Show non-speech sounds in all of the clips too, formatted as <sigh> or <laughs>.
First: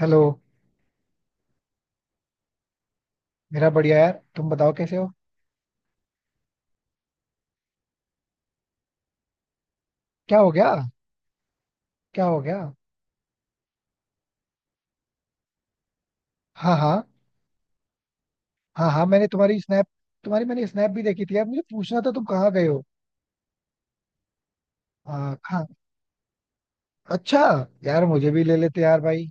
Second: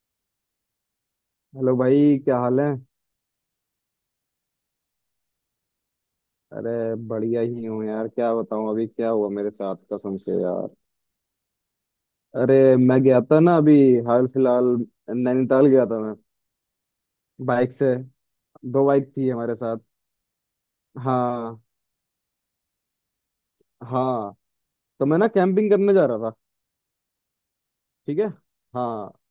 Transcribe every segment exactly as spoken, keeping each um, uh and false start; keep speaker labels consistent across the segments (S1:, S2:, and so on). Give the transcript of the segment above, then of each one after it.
S1: Hello.
S2: Hello भाई, क्या हाल है?
S1: मेरा बढ़िया यार। तुम बताओ कैसे हो।
S2: अरे, बढ़िया ही हूँ यार। क्या बताऊँ अभी क्या हुआ मेरे साथ, कसम से
S1: क्या हो
S2: यार।
S1: गया? क्या हो
S2: अरे,
S1: गया?
S2: मैं गया था ना अभी हाल फिलहाल, नैनीताल गया था मैं,
S1: हाँ हाँ।
S2: बाइक से। दो
S1: हाँ हाँ,
S2: बाइक
S1: मैंने
S2: थी हमारे
S1: तुम्हारी
S2: साथ।
S1: स्नैप तुम्हारी मैंने स्नैप भी देखी थी यार।
S2: हाँ,
S1: मुझे पूछना था तुम कहाँ गए हो।
S2: हाँ। तो मैं ना
S1: हाँ हाँ,
S2: कैंपिंग करने जा रहा था।
S1: अच्छा। यार
S2: ठीक है।
S1: मुझे भी ले लेते यार
S2: हाँ,
S1: भाई।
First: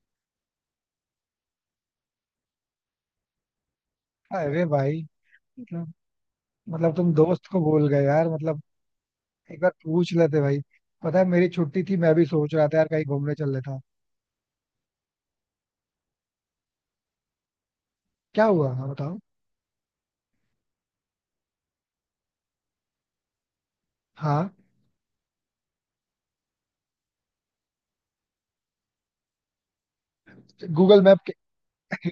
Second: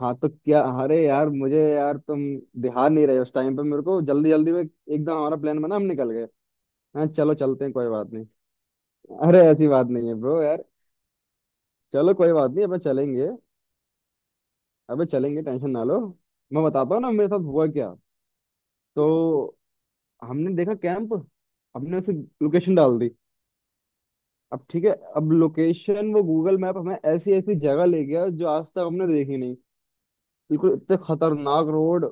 S2: हाँ तो क्या, अरे यार मुझे, यार तुम ध्यान नहीं रहे उस टाइम पे। मेरे को जल्दी जल्दी में
S1: अरे भाई।
S2: एकदम हमारा प्लान बना, हम
S1: मतलब
S2: निकल गए।
S1: मतलब
S2: हाँ,
S1: तुम
S2: चलो
S1: दोस्त को
S2: चलते हैं
S1: बोल
S2: कोई
S1: गए
S2: बात नहीं।
S1: यार मतलब।
S2: अरे
S1: एक
S2: ऐसी
S1: बार
S2: बात नहीं
S1: पूछ
S2: है ब्रो
S1: लेते भाई।
S2: यार।
S1: पता है मेरी छुट्टी थी, मैं
S2: चलो
S1: भी
S2: कोई बात
S1: सोच
S2: नहीं,
S1: रहा था
S2: अपन
S1: यार कहीं
S2: चलेंगे।
S1: घूमने चल लेता।
S2: अबे चलेंगे, टेंशन ना लो। मैं बताता हूँ ना मेरे साथ हुआ क्या।
S1: क्या हुआ? हाँ
S2: तो
S1: बताओ।
S2: हमने देखा कैंप, हमने उसे लोकेशन डाल दी।
S1: हाँ।
S2: अब ठीक है, अब लोकेशन वो गूगल मैप हमें ऐसी ऐसी जगह ले गया जो आज तक हमने देखी नहीं। बिल्कुल इतने
S1: गूगल मैप के?
S2: खतरनाक रोड।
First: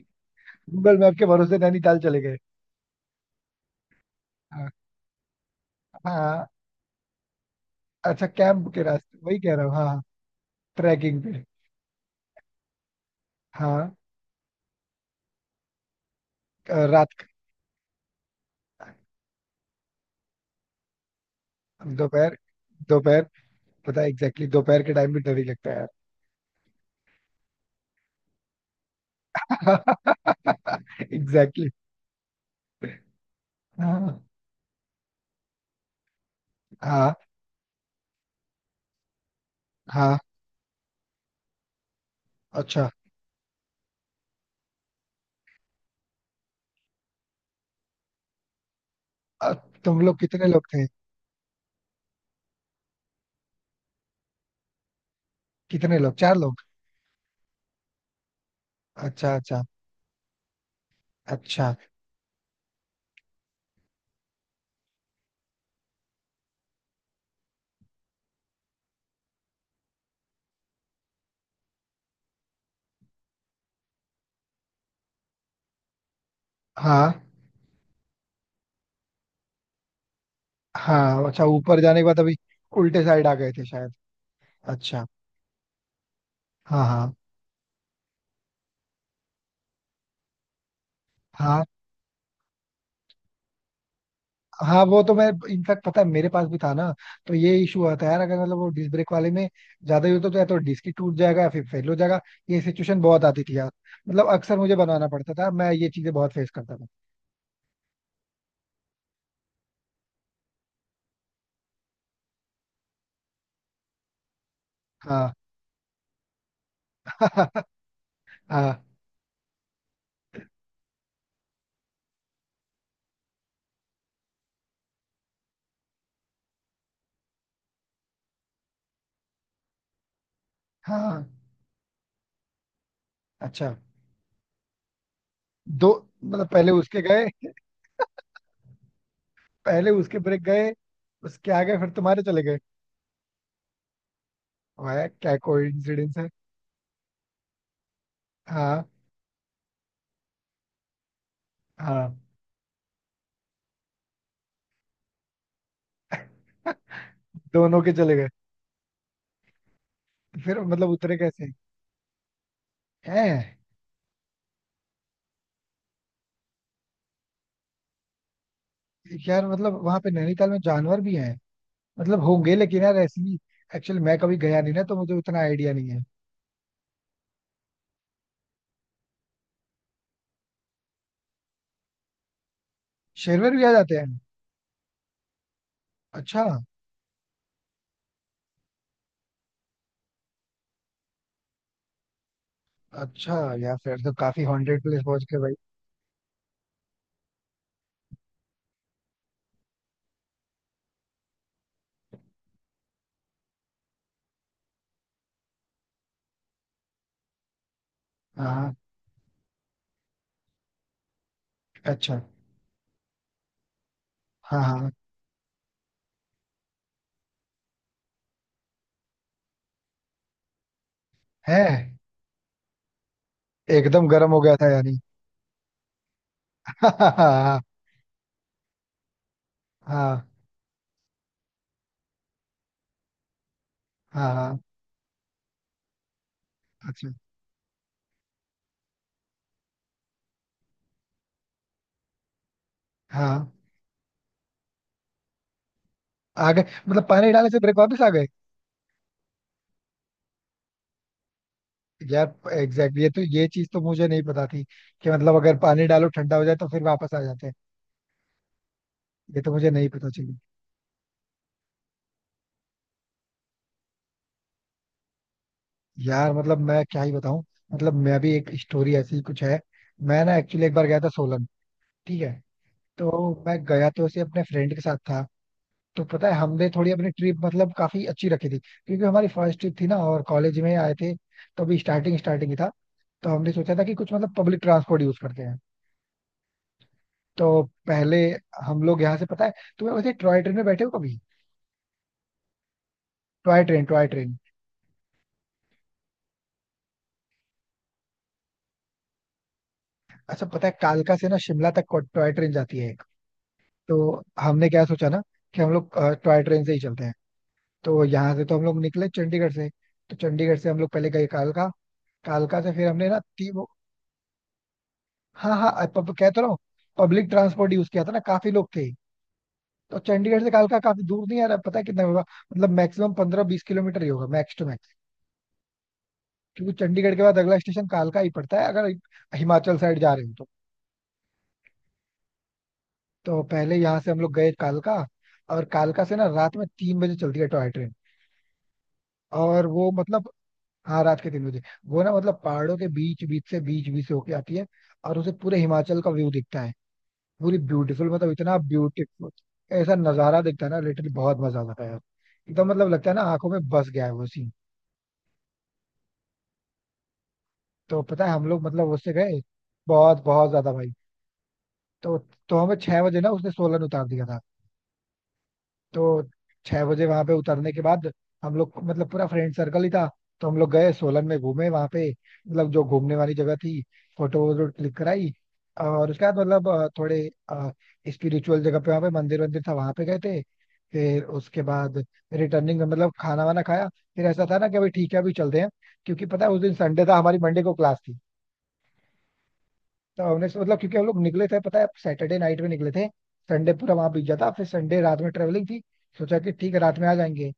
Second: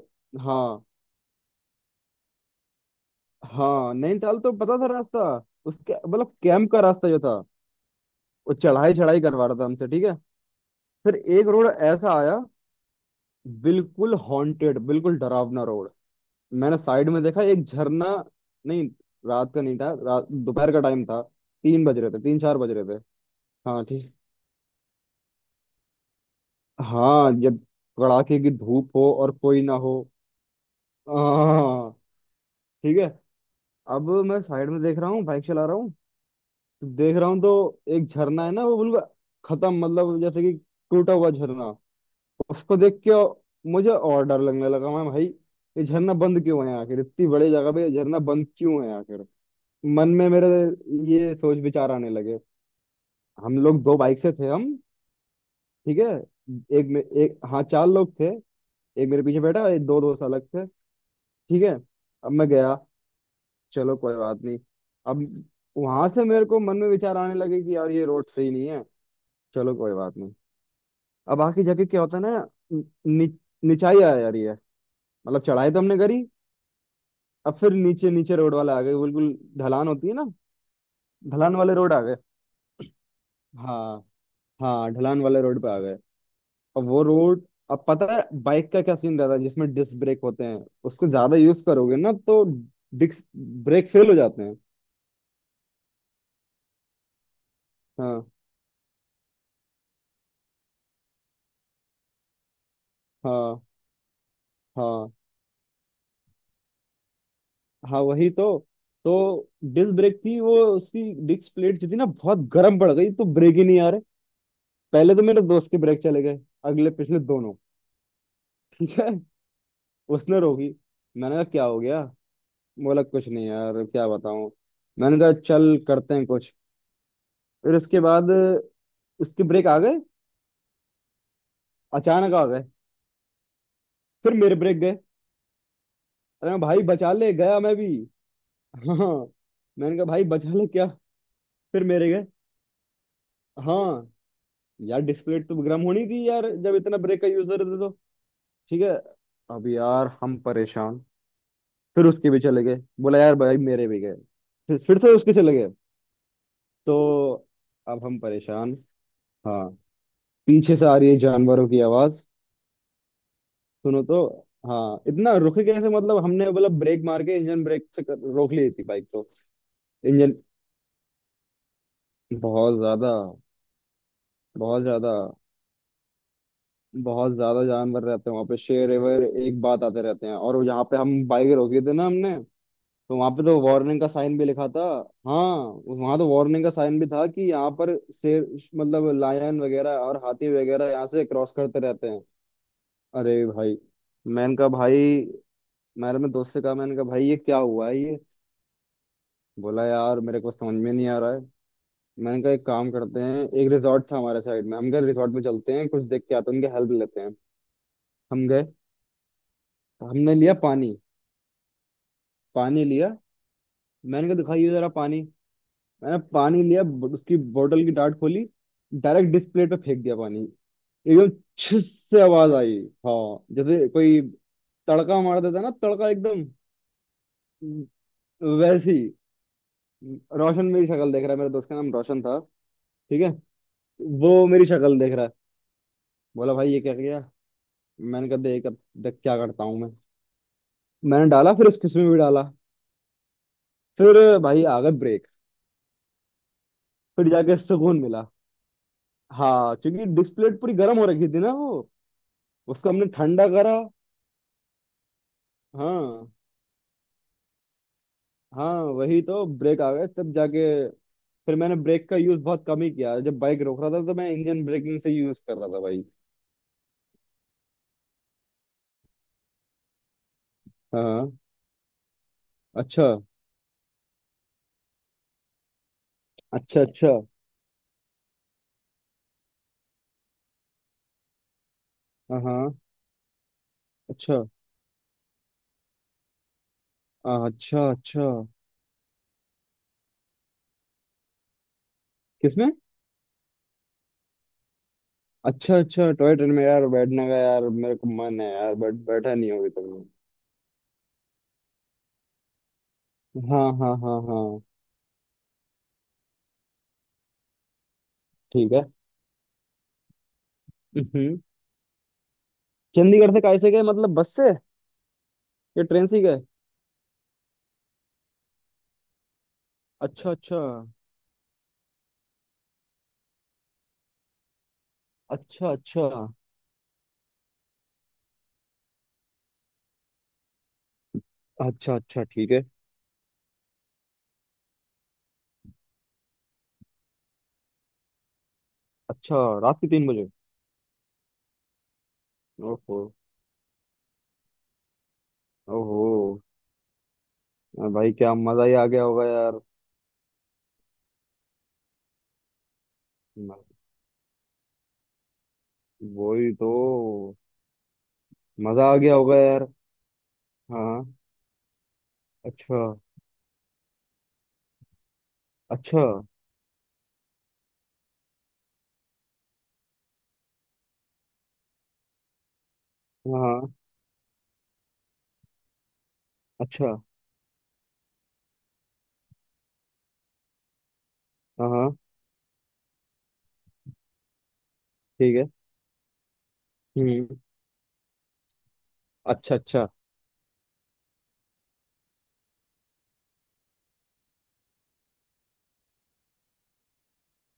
S2: हाँ।
S1: गूगल मैप के भरोसे नैनीताल चले गए?
S2: हाँ नैनीताल तो
S1: हाँ
S2: पता था रास्ता। उसके मतलब
S1: हाँ,
S2: कैंप का रास्ता जो था।
S1: अच्छा
S2: वो
S1: कैंप के
S2: चढ़ाई
S1: रास्ते
S2: चढ़ाई
S1: वही
S2: करवा
S1: कह
S2: रहा
S1: रहा
S2: था
S1: हूँ,
S2: हमसे।
S1: हाँ।
S2: ठीक है। फिर
S1: ट्रैकिंग पे?
S2: एक रोड ऐसा आया,
S1: हाँ।
S2: बिल्कुल हॉन्टेड, बिल्कुल डरावना रोड। मैंने
S1: अ,
S2: साइड में
S1: रात?
S2: देखा एक झरना। नहीं, रात का नहीं था, रात दोपहर का टाइम था। तीन बज रहे थे,
S1: दोपहर।
S2: तीन चार बज रहे थे।
S1: दोपहर।
S2: हाँ
S1: पता है
S2: ठीक।
S1: एग्जैक्टली दोपहर के टाइम भी डर ही लगता है
S2: हाँ, जब कड़ाके की धूप हो और कोई ना हो।
S1: यार। <laughs> एग्जैक्टली।
S2: हाँ। ठीक है। अब
S1: हाँ
S2: मैं साइड में देख रहा हूँ, बाइक चला रहा हूँ। तो
S1: हाँ
S2: देख रहा हूँ तो एक झरना है ना, वो बिल्कुल खत्म,
S1: हाँ।
S2: मतलब जैसे कि टूटा हुआ झरना। उसको
S1: अच्छा।
S2: देख के मुझे और डर लगने लगा। मैं भाई, ये झरना बंद क्यों है आखिर, इतनी बड़ी जगह पे ये झरना बंद क्यों है आखिर।
S1: अ, तुम
S2: मन
S1: लोग
S2: में
S1: कितने
S2: मेरे
S1: लोग थे?
S2: ये सोच विचार आने लगे। हम लोग दो बाइक से थे हम।
S1: कितने
S2: ठीक है।
S1: लोग? चार लोग?
S2: एक में एक, हाँ चार लोग थे। एक मेरे
S1: अच्छा
S2: पीछे
S1: अच्छा।
S2: बैठा, एक दो दोस्त अलग थे। ठीक है।
S1: अच्छा।
S2: अब मैं गया, चलो कोई बात नहीं। अब वहां से मेरे को मन में विचार आने लगे कि यार ये रोड सही नहीं है। चलो कोई बात नहीं। अब आखिरी जगह क्या होता है ना, नि, निचाई आ जा रही है। मतलब चढ़ाई तो हमने करी।
S1: हाँ
S2: अब फिर नीचे नीचे रोड वाले आ गए, बिल्कुल ढलान होती है ना।
S1: हाँ। अच्छा
S2: ढलान वाले
S1: ऊपर
S2: रोड
S1: जाने
S2: आ
S1: के
S2: गए।
S1: बाद अभी उल्टे साइड आ गए थे शायद?
S2: हाँ। हाँ,
S1: अच्छा।
S2: ढलान वाले रोड पे आ गए। और
S1: हाँ
S2: वो
S1: हाँ।
S2: रोड, अब पता है बाइक का क्या सीन रहता है, जिसमें डिस्क ब्रेक होते हैं उसको ज्यादा यूज
S1: हाँ।
S2: करोगे ना तो डिस्क ब्रेक फेल हो जाते हैं।
S1: हाँ वो तो मैं, इनफैक्ट पता है मेरे पास भी था ना, तो ये इशू होता है यार,
S2: हाँ।
S1: अगर मतलब वो डिस्क ब्रेक वाले में ज्यादा यूज हो तो या तो डिस्क ही टूट जाएगा या फिर फेल हो जाएगा। ये सिचुएशन बहुत आती थी
S2: हाँ,
S1: यार। मतलब अक्सर मुझे बनवाना
S2: हाँ,
S1: पड़ता था, मैं ये चीजें बहुत फेस करता था।
S2: हाँ, वही तो। तो डिस्क ब्रेक थी वो, उसकी डिस्क प्लेट जो थी ना बहुत गर्म पड़ गई, तो ब्रेक ही नहीं आ रहे। पहले तो
S1: हाँ।
S2: मेरे दोस्त के ब्रेक चले गए, अगले पिछले दोनों।
S1: <laughs> हाँ
S2: ठीक है। उसने रोकी, मैंने कहा क्या हो गया? बोला कुछ नहीं यार, क्या बताऊं। मैंने कहा चल करते हैं कुछ। फिर उसके बाद उसके ब्रेक आ गए,
S1: हाँ।
S2: अचानक आ गए।
S1: अच्छा।
S2: फिर मेरे ब्रेक गए।
S1: दो? मतलब
S2: अरे मैं,
S1: पहले
S2: भाई
S1: उसके
S2: बचा
S1: गए?
S2: ले गया मैं भी। हाँ।
S1: पहले
S2: मैंने कहा
S1: उसके
S2: भाई
S1: ब्रेक
S2: बचा ले
S1: गए।
S2: क्या।
S1: उसके आगे
S2: फिर
S1: फिर
S2: मेरे
S1: तुम्हारे
S2: गए।
S1: चले गए?
S2: हाँ। यार
S1: वाह क्या
S2: डिस्प्ले तो गर्म होनी
S1: कोइंसिडेंस
S2: थी
S1: है।
S2: यार, जब इतना ब्रेक का यूजर थे तो। ठीक
S1: हाँ।
S2: है। अब यार हम परेशान। फिर
S1: हाँ।
S2: उसके भी चले गए। बोला यार भाई मेरे भी गए। फिर फिर से उसके चले गए। तो
S1: <laughs> दोनों के
S2: अब
S1: चले
S2: हम
S1: गए?
S2: परेशान। हाँ।
S1: फिर
S2: पीछे से
S1: मतलब
S2: आ रही
S1: उतरे
S2: है
S1: कैसे?
S2: जानवरों की आवाज।
S1: हैं?
S2: सुनो तो। हाँ, इतना रुके कैसे, मतलब हमने बोला ब्रेक मार के, इंजन ब्रेक से कर- रोक ली थी बाइक तो।
S1: यार मतलब वहां पे
S2: इंजन।
S1: नैनीताल में जानवर भी हैं? मतलब होंगे,
S2: बहुत
S1: लेकिन यार
S2: ज्यादा,
S1: ऐसी, एक्चुअली मैं कभी गया नहीं
S2: बहुत
S1: ना तो
S2: ज्यादा,
S1: मुझे उतना आइडिया नहीं है।
S2: बहुत ज्यादा जानवर रहते हैं वहां पे। शेर एवर एक बात आते रहते हैं, और यहाँ पे हम बाइक रोकी थी ना हमने। तो वहां पे
S1: शेरवर
S2: तो
S1: भी आ जाते
S2: वार्निंग
S1: हैं?
S2: का साइन भी लिखा था। हाँ। वहां तो
S1: अच्छा।
S2: वार्निंग का साइन भी था कि यहाँ पर शेर, मतलब लायन वगैरह और हाथी वगैरह यहाँ से क्रॉस करते रहते हैं।
S1: अच्छा।
S2: अरे
S1: यार
S2: भाई।
S1: फिर तो काफी
S2: मैंने कहा
S1: हॉन्टेड
S2: भाई,
S1: प्लेस पहुंच गए भाई।
S2: मैंने अपने दोस्त से कहा, मैंने कहा भाई ये क्या हुआ है ये। बोला यार मेरे को समझ में नहीं आ रहा है। मैंने कहा एक काम करते हैं, एक रिजॉर्ट था हमारे साइड में, हम गए रिजॉर्ट में, चलते हैं कुछ देख के आते हैं, उनकी हेल्प लेते हैं। हम
S1: हाँ
S2: गए,
S1: हाँ,
S2: हमने लिया पानी।
S1: अच्छा।
S2: पानी लिया, मैंने कहा
S1: हाँ
S2: दिखाइए जरा
S1: हाँ।
S2: पानी। मैंने पानी लिया, ब- उसकी बोतल की डाट खोली। डायरेक्ट डिस्प्ले पे फेंक दिया पानी, एकदम।
S1: है?
S2: छिस से आवाज आई, हाँ, जैसे
S1: एकदम
S2: कोई
S1: गर्म हो गया था यानी?
S2: तड़का मार देता है ना, तड़का एकदम
S1: <laughs> हाँ हाँ।
S2: वैसी। रोशन मेरी शक्ल देख रहा है, मेरे दोस्त का नाम रोशन था। ठीक है।
S1: हाँ
S2: वो
S1: हाँ।
S2: मेरी शक्ल देख रहा है। बोला भाई ये क्या
S1: अच्छा।
S2: किया? मैंने कहा देख अब, देख क्या करता हूँ मैं। मैंने डाला, फिर उस किस्म में भी डाला।
S1: हाँ।
S2: फिर भाई आ गए ब्रेक।
S1: आ गए? मतलब
S2: फिर
S1: पानी डालने
S2: जाके
S1: से ब्रेक वापस
S2: सुकून
S1: आ
S2: मिला।
S1: गए?
S2: हाँ, क्योंकि डिस्प्ले पूरी गर्म हो रखी थी ना वो।
S1: यार
S2: उसको
S1: एग्जैक्टली exactly,
S2: हमने
S1: ये तो ये
S2: ठंडा
S1: चीज
S2: करा।
S1: तो मुझे नहीं पता थी। कि मतलब अगर पानी डालो
S2: हाँ,
S1: ठंडा हो जाए तो फिर वापस आ जाते हैं।
S2: हाँ वही
S1: ये
S2: तो,
S1: तो मुझे
S2: ब्रेक
S1: नहीं
S2: आ गए
S1: पता
S2: तब
S1: चली।
S2: जाके। फिर मैंने ब्रेक का यूज बहुत कम ही किया, जब बाइक रोक रहा था तो मैं इंजन ब्रेकिंग से यूज कर रहा था भाई।
S1: यार मतलब मैं क्या ही बताऊं। मतलब मैं भी एक स्टोरी ऐसी ही कुछ है। मैं ना एक्चुअली एक बार गया था
S2: हाँ।
S1: सोलन। ठीक है।
S2: अच्छा।
S1: तो मैं गया तो ऐसे अपने फ्रेंड के साथ था। तो पता है हमने
S2: अच्छा।
S1: थोड़ी अपनी
S2: अच्छा।
S1: ट्रिप मतलब काफी अच्छी रखी थी, क्योंकि हमारी फर्स्ट ट्रिप थी ना और कॉलेज में आए थे। तो अभी स्टार्टिंग
S2: हाँ,
S1: स्टार्टिंग ही था।
S2: हाँ,
S1: तो हमने सोचा था कि कुछ मतलब
S2: अच्छा।
S1: पब्लिक ट्रांसपोर्ट यूज करते हैं।
S2: हाँ,
S1: तो
S2: अच्छा,
S1: पहले
S2: अच्छा।
S1: हम लोग यहाँ से पता है, तुम्हें वैसे टॉय ट्रेन में बैठे हो कभी?
S2: किसमें?
S1: Toy train toy train.
S2: अच्छा, अच्छा, टॉय ट्रेन में यार बैठने का यार मेरे को मन है यार, बट बैठा नहीं होगी तुमने।
S1: अच्छा पता है कालका से ना शिमला तक टॉय ट्रेन जाती है एक।
S2: हाँ, हाँ,
S1: तो
S2: हाँ, हाँ।
S1: हमने क्या सोचा ना, कि हम लोग अ, टॉय ट्रेन से ही चलते हैं। तो यहाँ से तो हम
S2: ठीक
S1: लोग
S2: है।
S1: निकले चंडीगढ़ से। तो चंडीगढ़ से हम लोग पहले गए
S2: हम्म।
S1: कालका। कालका से फिर हमने ना
S2: चंडीगढ़ से
S1: ती वो,
S2: कैसे गए, मतलब बस से,
S1: हाँ हाँ,
S2: या
S1: अ,
S2: ट्रेन
S1: पब,
S2: से ही
S1: कहता
S2: गए?
S1: रहा हूँ, पब्लिक ट्रांसपोर्ट यूज किया था ना, काफी लोग थे। तो
S2: अच्छा,
S1: चंडीगढ़ से
S2: अच्छा।
S1: कालका काफी दूर नहीं है यार, पता है कितना होगा? मतलब मैक्सिमम पंद्रह बीस किलोमीटर ही होगा, मैक्स टू मैक्स।
S2: अच्छा, अच्छा।
S1: क्योंकि चंडीगढ़ के बाद अगला स्टेशन कालका ही पड़ता है, अगर हिमाचल साइड जा रहे हो तो।
S2: अच्छा, अच्छा, ठीक है।
S1: तो पहले यहाँ से हम लोग गए कालका। और कालका से ना रात में तीन बजे चलती है टॉय ट्रेन।
S2: अच्छा।
S1: और
S2: रात के
S1: वो
S2: तीन बजे?
S1: मतलब, हाँ रात के तीन बजे। वो ना मतलब पहाड़ों के
S2: ओहो।
S1: बीच बीच से, बीच बीच से होके आती है। और उसे पूरे हिमाचल का
S2: ओहो।
S1: व्यू दिखता है। पूरी
S2: अरे
S1: ब्यूटीफुल,
S2: भाई
S1: मतलब
S2: क्या
S1: इतना
S2: मजा ही आ गया होगा
S1: ब्यूटीफुल।
S2: यार।
S1: ऐसा नजारा दिखता है ना, लिटरली बहुत मजा आता है यार। एकदम मतलब लगता है ना आंखों
S2: म-,
S1: में बस गया है वो सीन।
S2: वही तो।
S1: तो पता है हम लोग मतलब
S2: मजा आ
S1: उससे
S2: गया होगा
S1: गए।
S2: यार।
S1: बहुत बहुत ज्यादा भाई।
S2: हाँ।
S1: तो तो हमें
S2: अच्छा।
S1: छह बजे ना उसने सोलन उतार दिया था।
S2: अच्छा।
S1: तो छह बजे वहां पे उतरने के बाद हम लोग मतलब पूरा फ्रेंड सर्कल ही था, तो हम लोग गए सोलन में, घूमे वहां पे मतलब जो घूमने वाली
S2: हाँ,
S1: जगह
S2: हाँ,
S1: थी। फोटो वोटो क्लिक कराई। और उसके बाद मतलब अ,
S2: अच्छा।
S1: थोड़े स्पिरिचुअल जगह पे वहां पे मंदिर वंदिर था, वहां पे गए थे। फिर उसके
S2: हाँ, हाँ।
S1: बाद रिटर्निंग, मतलब खाना वाना खाया। फिर ऐसा था ना कि अभी ठीक है अभी
S2: ठीक है।
S1: चलते हैं, क्योंकि पता है उस दिन संडे था,
S2: हम्म।
S1: हमारी मंडे को क्लास थी।
S2: अच्छा, अच्छा।
S1: तो हमने मतलब क्योंकि हम लोग निकले थे, पता है सैटरडे नाइट में निकले थे। संडे पूरा वहां बीत जाता, फिर संडे रात में ट्रेवलिंग थी। सोचा कि ठीक है रात में आ जाएंगे।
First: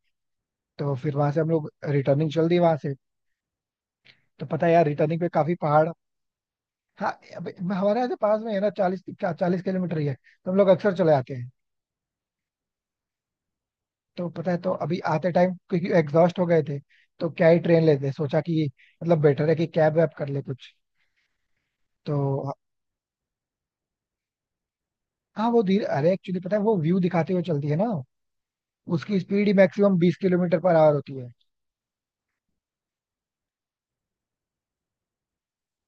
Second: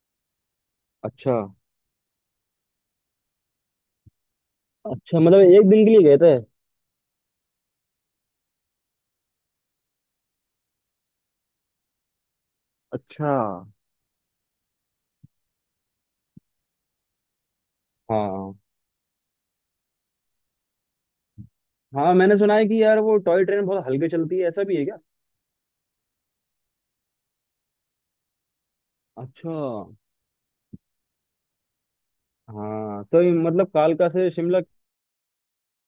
S1: तो फिर वहां
S2: अच्छा।
S1: से हम लोग रिटर्निंग चल दी वहां से। तो पता है यार रिटर्निंग
S2: अच्छा
S1: पे
S2: मतलब
S1: काफी
S2: एक दिन
S1: पहाड़,
S2: के लिए गए थे।
S1: हाँ अब हमारे यहाँ से पास में है ना, चालीस चालीस किलोमीटर ही है, तो हम लोग अक्सर चले आते हैं।
S2: अच्छा।
S1: तो पता है तो अभी आते टाइम क्योंकि एग्जॉस्ट हो गए थे, तो क्या ही ट्रेन लेते, सोचा
S2: हाँ,
S1: कि मतलब बेटर है कि कैब वैब कर ले कुछ।
S2: हाँ मैंने
S1: तो
S2: सुना है कि यार वो टॉय ट्रेन बहुत हल्के चलती है, ऐसा भी है क्या?
S1: हाँ, वो धीरे, अरे एक्चुअली पता है वो व्यू दिखाते हुए चलती है ना, उसकी स्पीड ही
S2: अच्छा।
S1: मैक्सिमम बीस किलोमीटर पर आवर होती है।
S2: हाँ तो ये मतलब कालका से शिमला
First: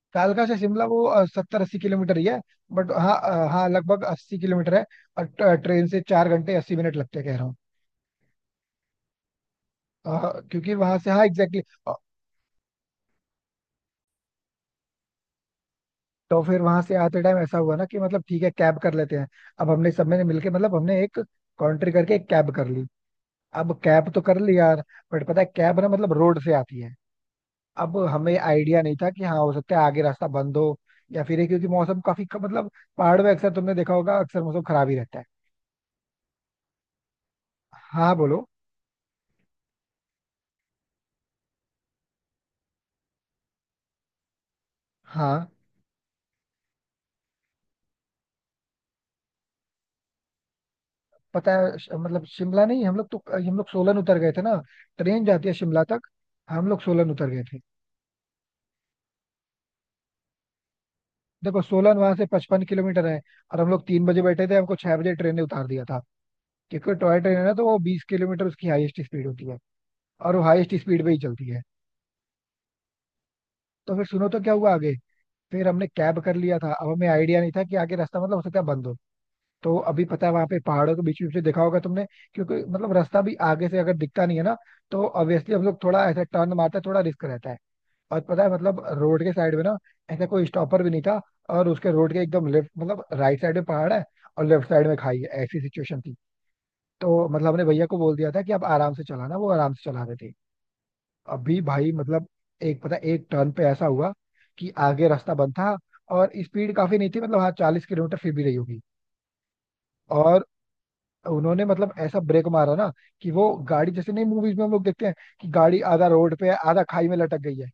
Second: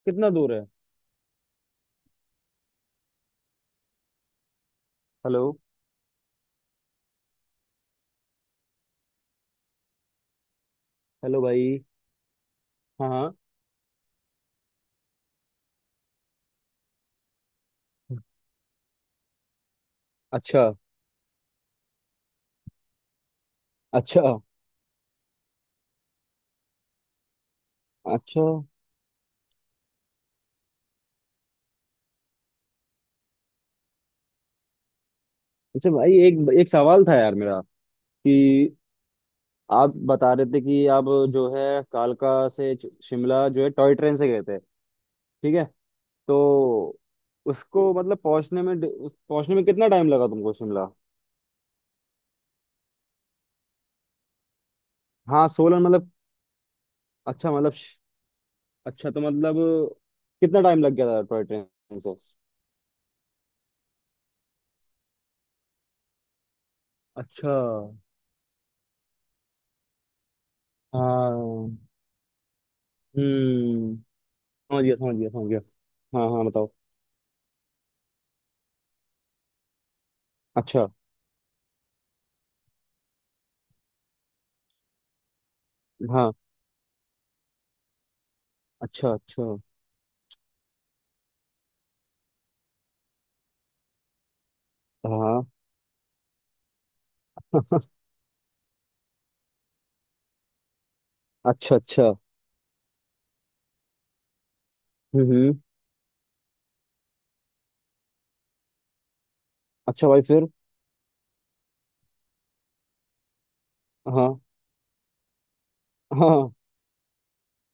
S2: कितना
S1: कालका
S2: दूर
S1: से
S2: है?
S1: शिमला वो सत्तर अस्सी किलोमीटर ही है। बट हाँ, अ, हाँ लगभग अस्सी किलोमीटर है।
S2: हेलो।
S1: और ट्रेन से चार घंटे अस्सी मिनट लगते हैं, कह रहा हूँ। हाँ, क्योंकि वहां से हाँ
S2: हेलो
S1: एग्जैक्टली
S2: भाई।
S1: exactly।
S2: हाँ, हाँ।
S1: तो फिर वहां से आते टाइम ऐसा हुआ ना कि मतलब ठीक है कैब कर लेते हैं। अब हमने सब ने मिलके
S2: अच्छा।
S1: मतलब हमने एक कॉन्ट्री करके एक कैब कर ली। अब कैब तो
S2: अच्छा।
S1: कर ली यार, बट पता है कैब ना मतलब रोड से आती है। अब हमें
S2: अच्छा।
S1: आइडिया नहीं था कि हाँ हो सकता है आगे रास्ता बंद हो, या फिर ये, क्योंकि मौसम काफी मतलब पहाड़ में अक्सर तुमने देखा होगा अक्सर मौसम खराब ही रहता है।
S2: अच्छा भाई, एक एक सवाल था यार मेरा,
S1: हाँ
S2: कि
S1: बोलो।
S2: आप बता रहे थे कि आप, जो है, कालका से च- शिमला जो है टॉय ट्रेन से गए थे।
S1: हाँ
S2: ठीक है। तो उसको मतलब पहुंचने में डि- उस- पहुंचने में कितना टाइम लगा तुमको शिमला?
S1: पता है श- मतलब शिमला नहीं, हम लोग तो हम लोग सोलन उतर गए थे ना। ट्रेन
S2: हाँ
S1: जाती है
S2: सोलन,
S1: शिमला तक।
S2: मतलब।
S1: हम लोग सोलन उतर गए
S2: अच्छा
S1: थे।
S2: मतलब श-, अच्छा तो मतलब कितना टाइम लग गया था टॉय
S1: देखो सोलन
S2: ट्रेन
S1: वहां
S2: से?
S1: से पचपन किलोमीटर है। और हम लोग तीन बजे बैठे थे, हमको छह बजे ट्रेन ने उतार दिया था। क्योंकि टॉय ट्रेन है
S2: अच्छा।
S1: ना तो वो बीस किलोमीटर उसकी हाईएस्ट स्पीड होती है। और वो हाईएस्ट स्पीड पे ही चलती है।
S2: हाँ।
S1: तो
S2: हम्म।
S1: फिर सुनो तो क्या हुआ
S2: समझ
S1: आगे।
S2: गया, समझ गया, समझ गया।
S1: फिर हमने कैब
S2: हाँ,
S1: कर
S2: हाँ
S1: लिया था।
S2: बताओ।
S1: अब हमें आइडिया नहीं था कि आगे रास्ता मतलब हो सकता है बंद हो। तो अभी पता है वहां पे
S2: अच्छा।
S1: पहाड़ों के बीच बीच में देखा होगा तुमने। क्योंकि मतलब रास्ता भी आगे से अगर दिखता नहीं है ना, तो ऑब्वियसली हम लोग थोड़ा ऐसा
S2: हाँ।
S1: टर्न मारते हैं, थोड़ा रिस्क रहता है। और पता है मतलब
S2: अच्छा।
S1: रोड के साइड
S2: अच्छा।
S1: में ना ऐसा कोई स्टॉपर भी नहीं था। और उसके रोड के एकदम लेफ्ट, मतलब राइट साइड में पहाड़ है, और लेफ्ट साइड में खाई है,
S2: हाँ।
S1: ऐसी सिचुएशन थी। तो मतलब हमने भैया को
S2: <laughs>
S1: बोल दिया था कि आप आराम से चलाना, वो आराम से चला रहे थे। अभी
S2: अच्छा।
S1: भाई
S2: अच्छा।
S1: मतलब एक पता है, एक टर्न पे ऐसा हुआ कि आगे
S2: हम्म।
S1: रास्ता बंद
S2: हम्म।
S1: था, और स्पीड काफी नहीं थी, मतलब हाँ चालीस किलोमीटर फिर भी रही होगी।
S2: अच्छा भाई
S1: और
S2: फिर।
S1: उन्होंने मतलब ऐसा ब्रेक मारा ना कि वो गाड़ी जैसे नहीं
S2: हाँ,
S1: मूवीज में हम लोग देखते हैं कि गाड़ी आधा रोड पे
S2: हाँ।
S1: है, आधा खाई में लटक गई है।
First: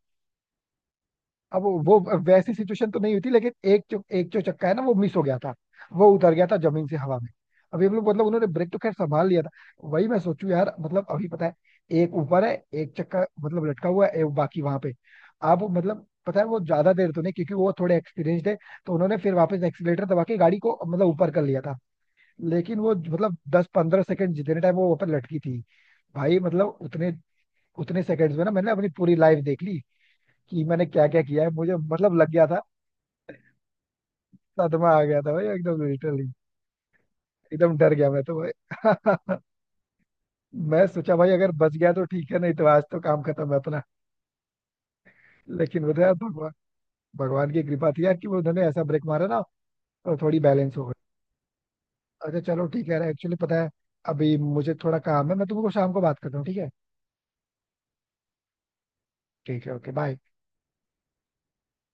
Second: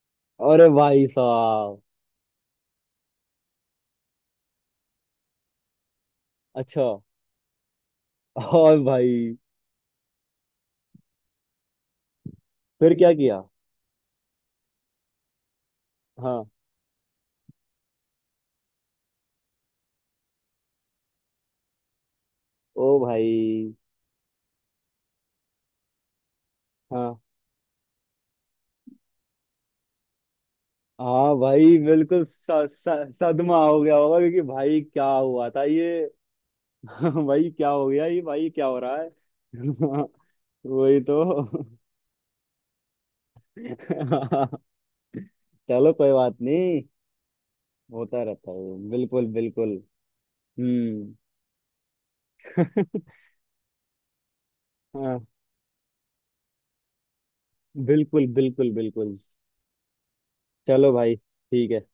S2: अरे भाई
S1: अब वो
S2: साहब।
S1: वो वैसी सिचुएशन तो नहीं हुई थी, लेकिन एक जो एक जो चक्का है ना वो मिस हो गया था। वो उतर गया था जमीन
S2: अच्छा।
S1: से हवा में। अभी हम लोग मतलब उन्होंने ब्रेक तो
S2: और
S1: खैर
S2: भाई?
S1: संभाल लिया था। वही मैं सोचू यार मतलब अभी पता है एक ऊपर है, एक
S2: फिर क्या
S1: चक्का
S2: किया?
S1: मतलब लटका हुआ है, एक बाकी वहां पे। आप मतलब पता है
S2: हाँ।
S1: वो ज्यादा देर तो नहीं, क्योंकि वो थोड़े एक्सपीरियंस्ड है। तो उन्होंने फिर वापस एक्सीलेटर दबा के गाड़ी को मतलब ऊपर कर लिया था। लेकिन
S2: ओ
S1: वो
S2: भाई।
S1: मतलब दस पंद्रह सेकंड जितने टाइम वो ऊपर लटकी थी। भाई मतलब उतने
S2: हाँ।
S1: उतने सेकंड्स में ना मैंने अपनी पूरी लाइफ देख ली। कि मैंने क्या क्या
S2: हाँ
S1: किया है मुझे
S2: भाई,
S1: मतलब
S2: बिल्कुल
S1: लग
S2: स,
S1: गया था।
S2: स, सदमा हो गया होगा, क्योंकि भाई
S1: सदमा आ
S2: क्या
S1: गया था भाई
S2: हुआ था
S1: एकदम
S2: ये।
S1: लिटरली।
S2: <laughs> भाई क्या
S1: एकदम
S2: हो
S1: डर
S2: गया
S1: गया
S2: ये,
S1: मैं तो
S2: भाई क्या हो रहा है।
S1: भाई।
S2: <laughs>
S1: <laughs> मैं
S2: वही
S1: सोचा भाई अगर
S2: तो।
S1: बच गया तो ठीक है, नहीं तो आज तो काम खत्म है अपना।
S2: <laughs>
S1: लेकिन
S2: चलो
S1: बताया
S2: कोई बात
S1: भगवान,
S2: नहीं,
S1: भगवान की कृपा थी यार
S2: होता
S1: कि वो
S2: रहता
S1: उन्होंने
S2: है।
S1: ऐसा ब्रेक
S2: बिल्कुल,
S1: मारा ना,
S2: बिल्कुल।
S1: और थोड़ी बैलेंस हो गई।
S2: हम्म।
S1: अच्छा चलो ठीक है यार,
S2: <laughs>
S1: एक्चुअली पता है अभी मुझे थोड़ा
S2: हाँ।
S1: काम है, मैं तुमको शाम को बात करता हूँ, ठीक है?
S2: बिल्कुल, बिल्कुल, बिल्कुल।
S1: ठीक है ओके बाय।
S2: चलो भाई ठीक है।